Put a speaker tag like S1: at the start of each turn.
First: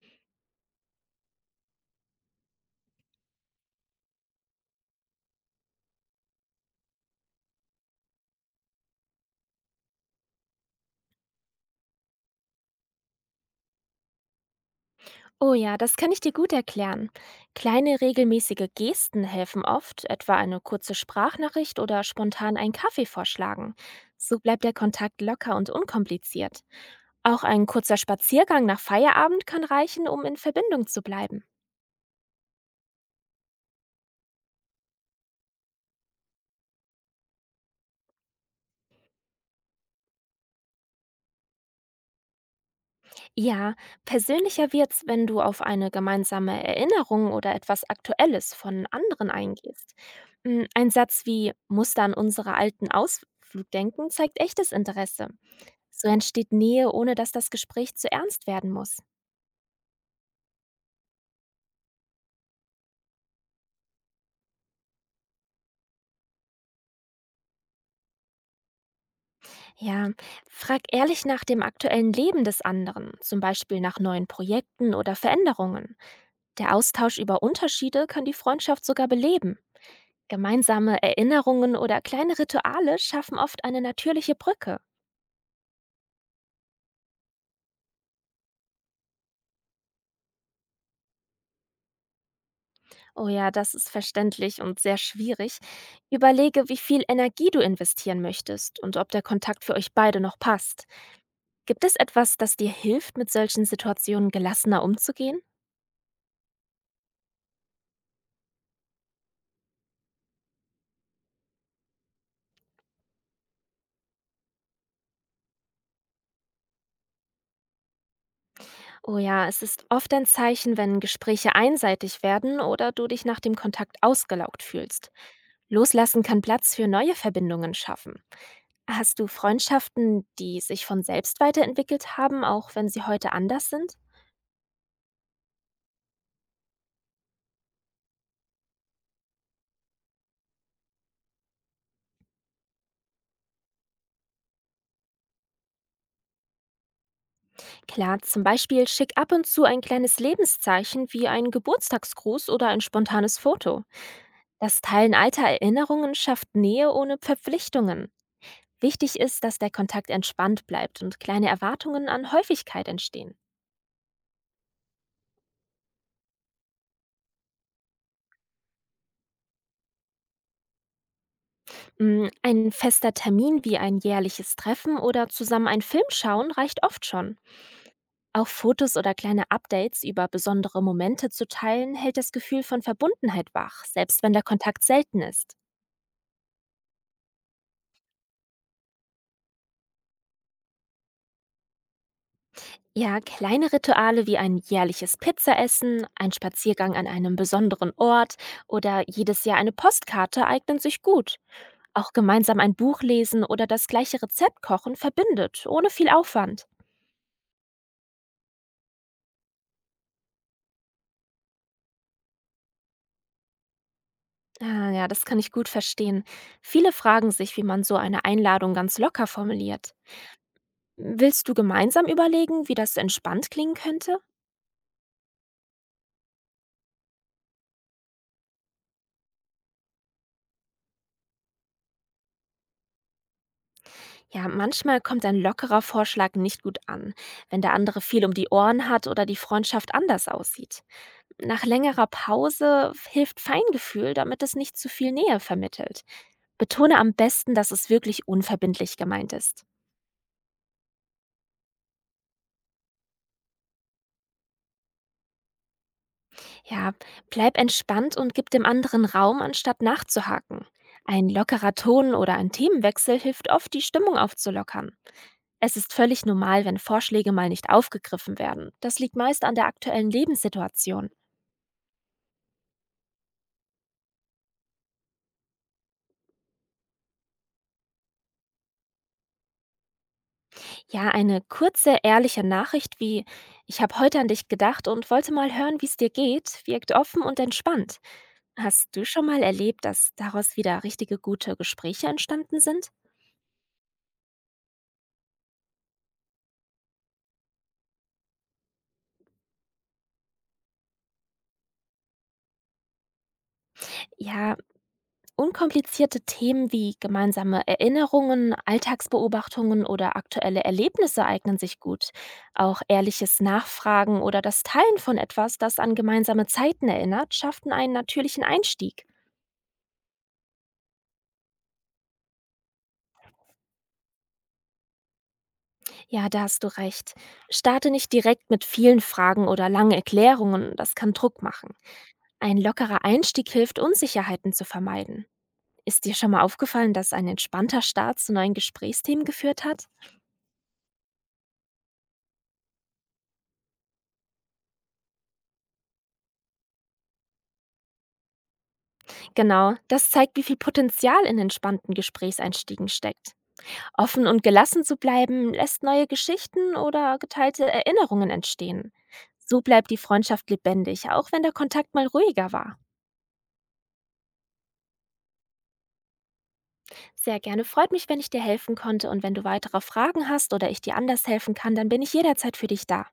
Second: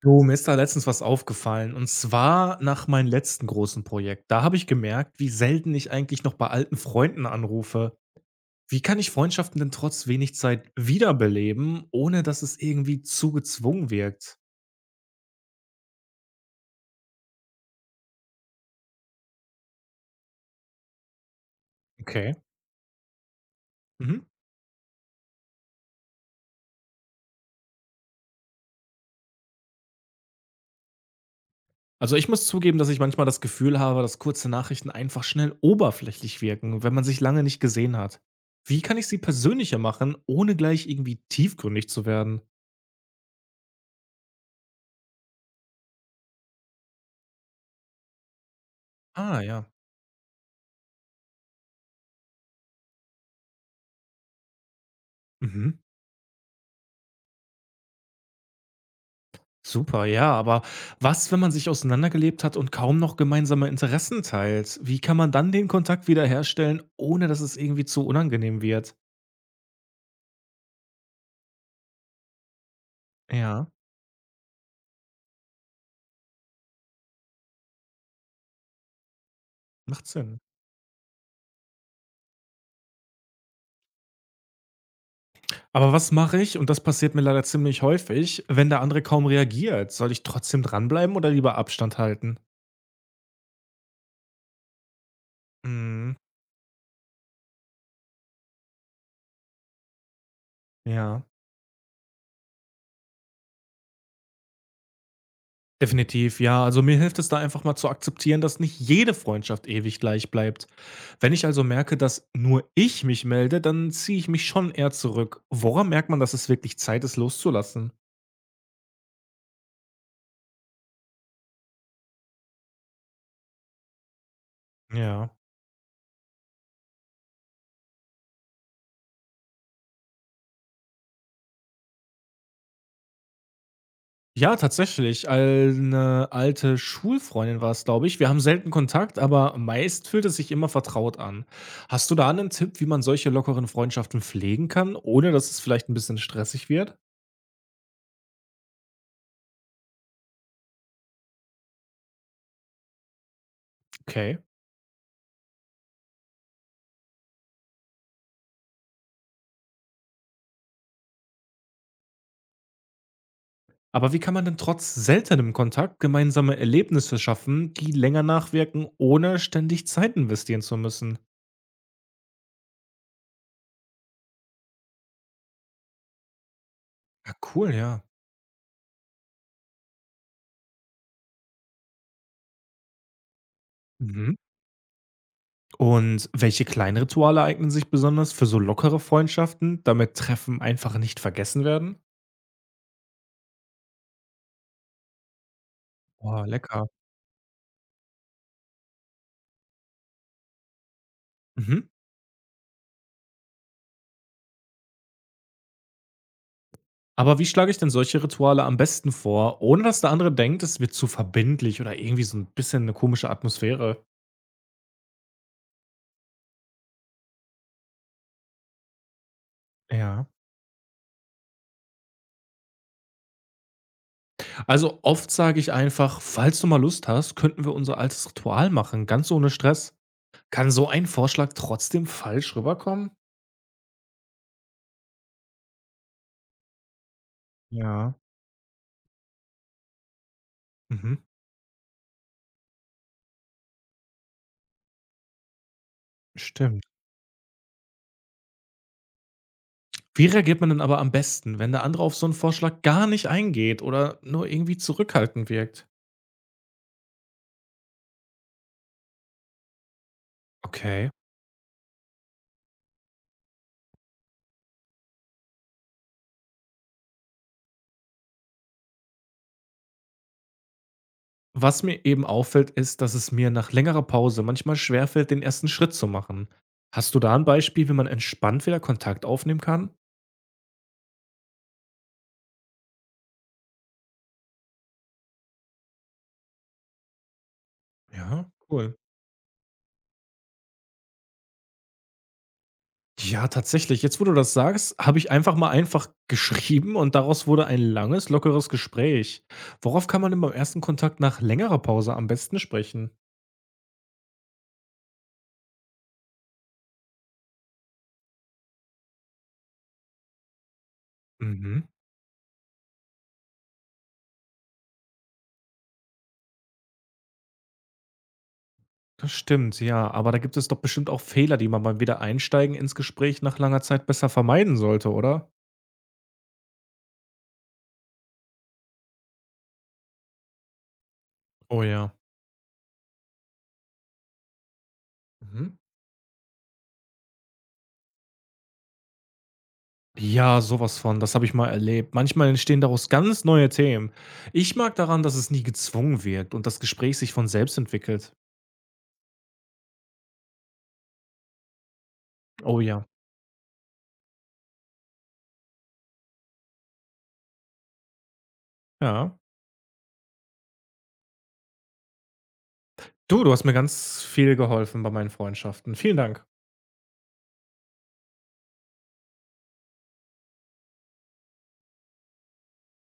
S1: Du, mir ist da letztens was aufgefallen und zwar nach meinem letzten großen Projekt. Da habe ich gemerkt, wie selten ich eigentlich noch bei alten Freunden anrufe. Wie kann ich Freundschaften denn trotz wenig Zeit wiederbeleben, ohne dass es irgendwie zu gezwungen wirkt?
S2: Oh ja, das kann ich dir gut erklären. Kleine regelmäßige Gesten helfen oft, etwa eine kurze Sprachnachricht oder
S1: Okay.
S2: spontan einen Kaffee vorschlagen.
S1: Mhm.
S2: So bleibt der Kontakt locker und unkompliziert. Auch ein kurzer Spaziergang nach Feierabend kann reichen, um in Verbindung zu bleiben.
S1: Also ich muss zugeben, dass ich manchmal das Gefühl habe, dass kurze Nachrichten einfach schnell oberflächlich wirken, wenn man sich lange nicht gesehen hat. Wie kann ich sie persönlicher machen, ohne gleich irgendwie tiefgründig zu werden?
S2: Ja, persönlicher wird's, wenn du auf eine gemeinsame Erinnerung oder etwas Aktuelles von anderen
S1: Ah ja.
S2: eingehst. Ein Satz wie „Musst an unsere alten Ausflug denken" zeigt echtes Interesse.
S1: Mhm.
S2: So entsteht Nähe, ohne dass das Gespräch zu ernst werden muss.
S1: Super, ja, aber was, wenn man sich auseinandergelebt hat und kaum noch gemeinsame Interessen teilt? Wie kann man dann den Kontakt wiederherstellen, ohne dass es irgendwie zu unangenehm wird?
S2: Ja, frag ehrlich nach dem aktuellen Leben des anderen, zum
S1: Ja,
S2: Beispiel nach neuen Projekten oder Veränderungen. Der Austausch über Unterschiede kann die Freundschaft sogar beleben.
S1: macht Sinn.
S2: Gemeinsame Erinnerungen oder kleine Rituale schaffen oft eine natürliche Brücke.
S1: Aber was mache ich, und das passiert mir leider ziemlich häufig, wenn der andere kaum reagiert? Soll ich trotzdem dranbleiben oder lieber Abstand halten?
S2: Oh ja, das ist verständlich und sehr schwierig.
S1: Mhm.
S2: Überlege, wie viel Energie du investieren möchtest und ob der Kontakt für euch beide noch passt.
S1: Ja.
S2: Gibt es etwas, das dir hilft, mit solchen Situationen gelassener umzugehen?
S1: Definitiv, ja. Also mir hilft es da einfach mal zu akzeptieren, dass nicht jede Freundschaft ewig gleich bleibt. Wenn ich also merke, dass nur ich mich melde, dann ziehe ich mich schon eher zurück. Woran merkt man, dass es wirklich Zeit ist, loszulassen?
S2: Oh ja, es ist oft ein Zeichen, wenn Gespräche einseitig werden oder du dich nach dem Kontakt ausgelaugt fühlst.
S1: Ja.
S2: Loslassen kann Platz für neue Verbindungen schaffen. Hast du Freundschaften, die sich von selbst weiterentwickelt haben, auch wenn sie heute anders sind?
S1: Ja, tatsächlich. Eine alte Schulfreundin war es, glaube ich. Wir haben selten Kontakt, aber meist fühlt es sich immer vertraut an. Hast du da einen Tipp, wie man solche lockeren Freundschaften pflegen kann, ohne dass es vielleicht ein bisschen stressig wird?
S2: Klar, zum Beispiel schick ab und zu ein kleines Lebenszeichen wie einen Geburtstagsgruß oder ein spontanes Foto.
S1: Okay.
S2: Das Teilen alter Erinnerungen schafft Nähe ohne Verpflichtungen. Wichtig ist, dass der Kontakt entspannt bleibt und kleine Erwartungen an Häufigkeit entstehen.
S1: Aber wie kann man denn trotz seltenem Kontakt gemeinsame Erlebnisse schaffen, die länger nachwirken, ohne ständig Zeit investieren zu müssen?
S2: Ein fester Termin wie ein jährliches Treffen oder zusammen einen Film schauen reicht oft
S1: Ah,
S2: schon.
S1: cool, ja.
S2: Auch Fotos oder kleine Updates über besondere Momente zu teilen, hält das Gefühl von Verbundenheit wach, selbst wenn
S1: Mhm.
S2: der Kontakt selten ist.
S1: Und welche kleinen Rituale eignen sich besonders für so lockere Freundschaften, damit Treffen einfach nicht vergessen werden?
S2: Ja, kleine Rituale wie ein jährliches Pizzaessen, ein
S1: Oh, lecker.
S2: Spaziergang an einem besonderen Ort oder jedes Jahr eine Postkarte eignen sich gut.
S1: Mhm.
S2: Auch gemeinsam ein Buch lesen oder das gleiche Rezept kochen verbindet, ohne viel Aufwand.
S1: Aber wie schlage ich denn solche Rituale am besten vor, ohne dass der andere denkt, es wird zu verbindlich oder irgendwie so ein bisschen eine komische Atmosphäre?
S2: Ah, ja, das kann ich gut verstehen. Viele fragen sich, wie man so eine Einladung ganz locker formuliert.
S1: Ja.
S2: Willst du gemeinsam überlegen, wie das entspannt klingen könnte?
S1: Also oft sage ich einfach, falls du mal Lust hast, könnten wir unser altes Ritual machen, ganz ohne Stress. Kann so ein Vorschlag trotzdem falsch rüberkommen?
S2: Ja, manchmal kommt ein lockerer Vorschlag nicht gut an, wenn der andere
S1: Ja,
S2: viel um die Ohren hat oder die Freundschaft anders aussieht.
S1: mhm,
S2: Nach längerer Pause hilft Feingefühl, damit es nicht zu viel Nähe vermittelt.
S1: stimmt.
S2: Betone am besten, dass es wirklich unverbindlich gemeint ist.
S1: Wie reagiert man denn aber am besten, wenn der andere auf so einen Vorschlag gar nicht eingeht oder nur irgendwie zurückhaltend wirkt?
S2: Ja, bleib entspannt und gib dem anderen Raum, anstatt nachzuhaken.
S1: Okay.
S2: Ein lockerer Ton oder ein Themenwechsel hilft oft, die Stimmung aufzulockern. Es ist völlig normal, wenn Vorschläge mal nicht aufgegriffen werden. Das liegt meist an der aktuellen Lebenssituation.
S1: Was mir eben auffällt, ist, dass es mir nach längerer Pause manchmal schwerfällt, den ersten Schritt zu machen. Hast du da ein Beispiel, wie man entspannt wieder Kontakt aufnehmen kann?
S2: Ja, eine kurze, ehrliche Nachricht wie „Ich habe heute an dich gedacht und wollte mal hören, wie es dir geht" wirkt offen und entspannt.
S1: Ja,
S2: Hast
S1: cool.
S2: du schon mal erlebt, dass daraus wieder richtige gute Gespräche entstanden sind?
S1: Ja, tatsächlich. Jetzt, wo du das sagst, habe ich einfach mal einfach geschrieben und daraus wurde ein langes, lockeres Gespräch. Worauf kann man denn beim ersten Kontakt nach längerer Pause am besten sprechen?
S2: Ja, unkomplizierte Themen wie gemeinsame Erinnerungen, Alltagsbeobachtungen oder aktuelle Erlebnisse eignen sich
S1: Mhm.
S2: gut. Auch ehrliches Nachfragen oder das Teilen von etwas, das an gemeinsame Zeiten erinnert, schafften einen natürlichen Einstieg.
S1: Das stimmt, ja. Aber da gibt es doch bestimmt auch Fehler, die man beim Wiedereinsteigen ins Gespräch nach langer Zeit besser vermeiden sollte, oder?
S2: Ja, da hast du recht. Starte nicht direkt mit vielen Fragen oder langen Erklärungen, das kann Druck machen.
S1: Oh ja.
S2: Ein lockerer Einstieg hilft, Unsicherheiten zu vermeiden.
S1: Mhm.
S2: Ist dir schon mal aufgefallen, dass ein entspannter Start zu neuen Gesprächsthemen geführt hat?
S1: Ja, sowas von. Das habe ich mal erlebt. Manchmal entstehen daraus ganz neue Themen. Ich mag daran, dass es nie gezwungen wird und das Gespräch sich von selbst entwickelt.
S2: Genau, das zeigt, wie viel Potenzial in entspannten
S1: Oh
S2: Gesprächseinstiegen
S1: ja.
S2: steckt. Offen und gelassen zu bleiben, lässt neue Geschichten oder geteilte Erinnerungen entstehen.
S1: Ja.
S2: So bleibt die Freundschaft lebendig, auch wenn der Kontakt mal ruhiger war.
S1: Du, hast mir ganz viel geholfen bei meinen Freundschaften. Vielen Dank.
S2: Sehr gerne, freut mich, wenn ich dir helfen konnte, und wenn du weitere Fragen hast oder ich dir anders helfen kann, dann bin ich jederzeit für dich da.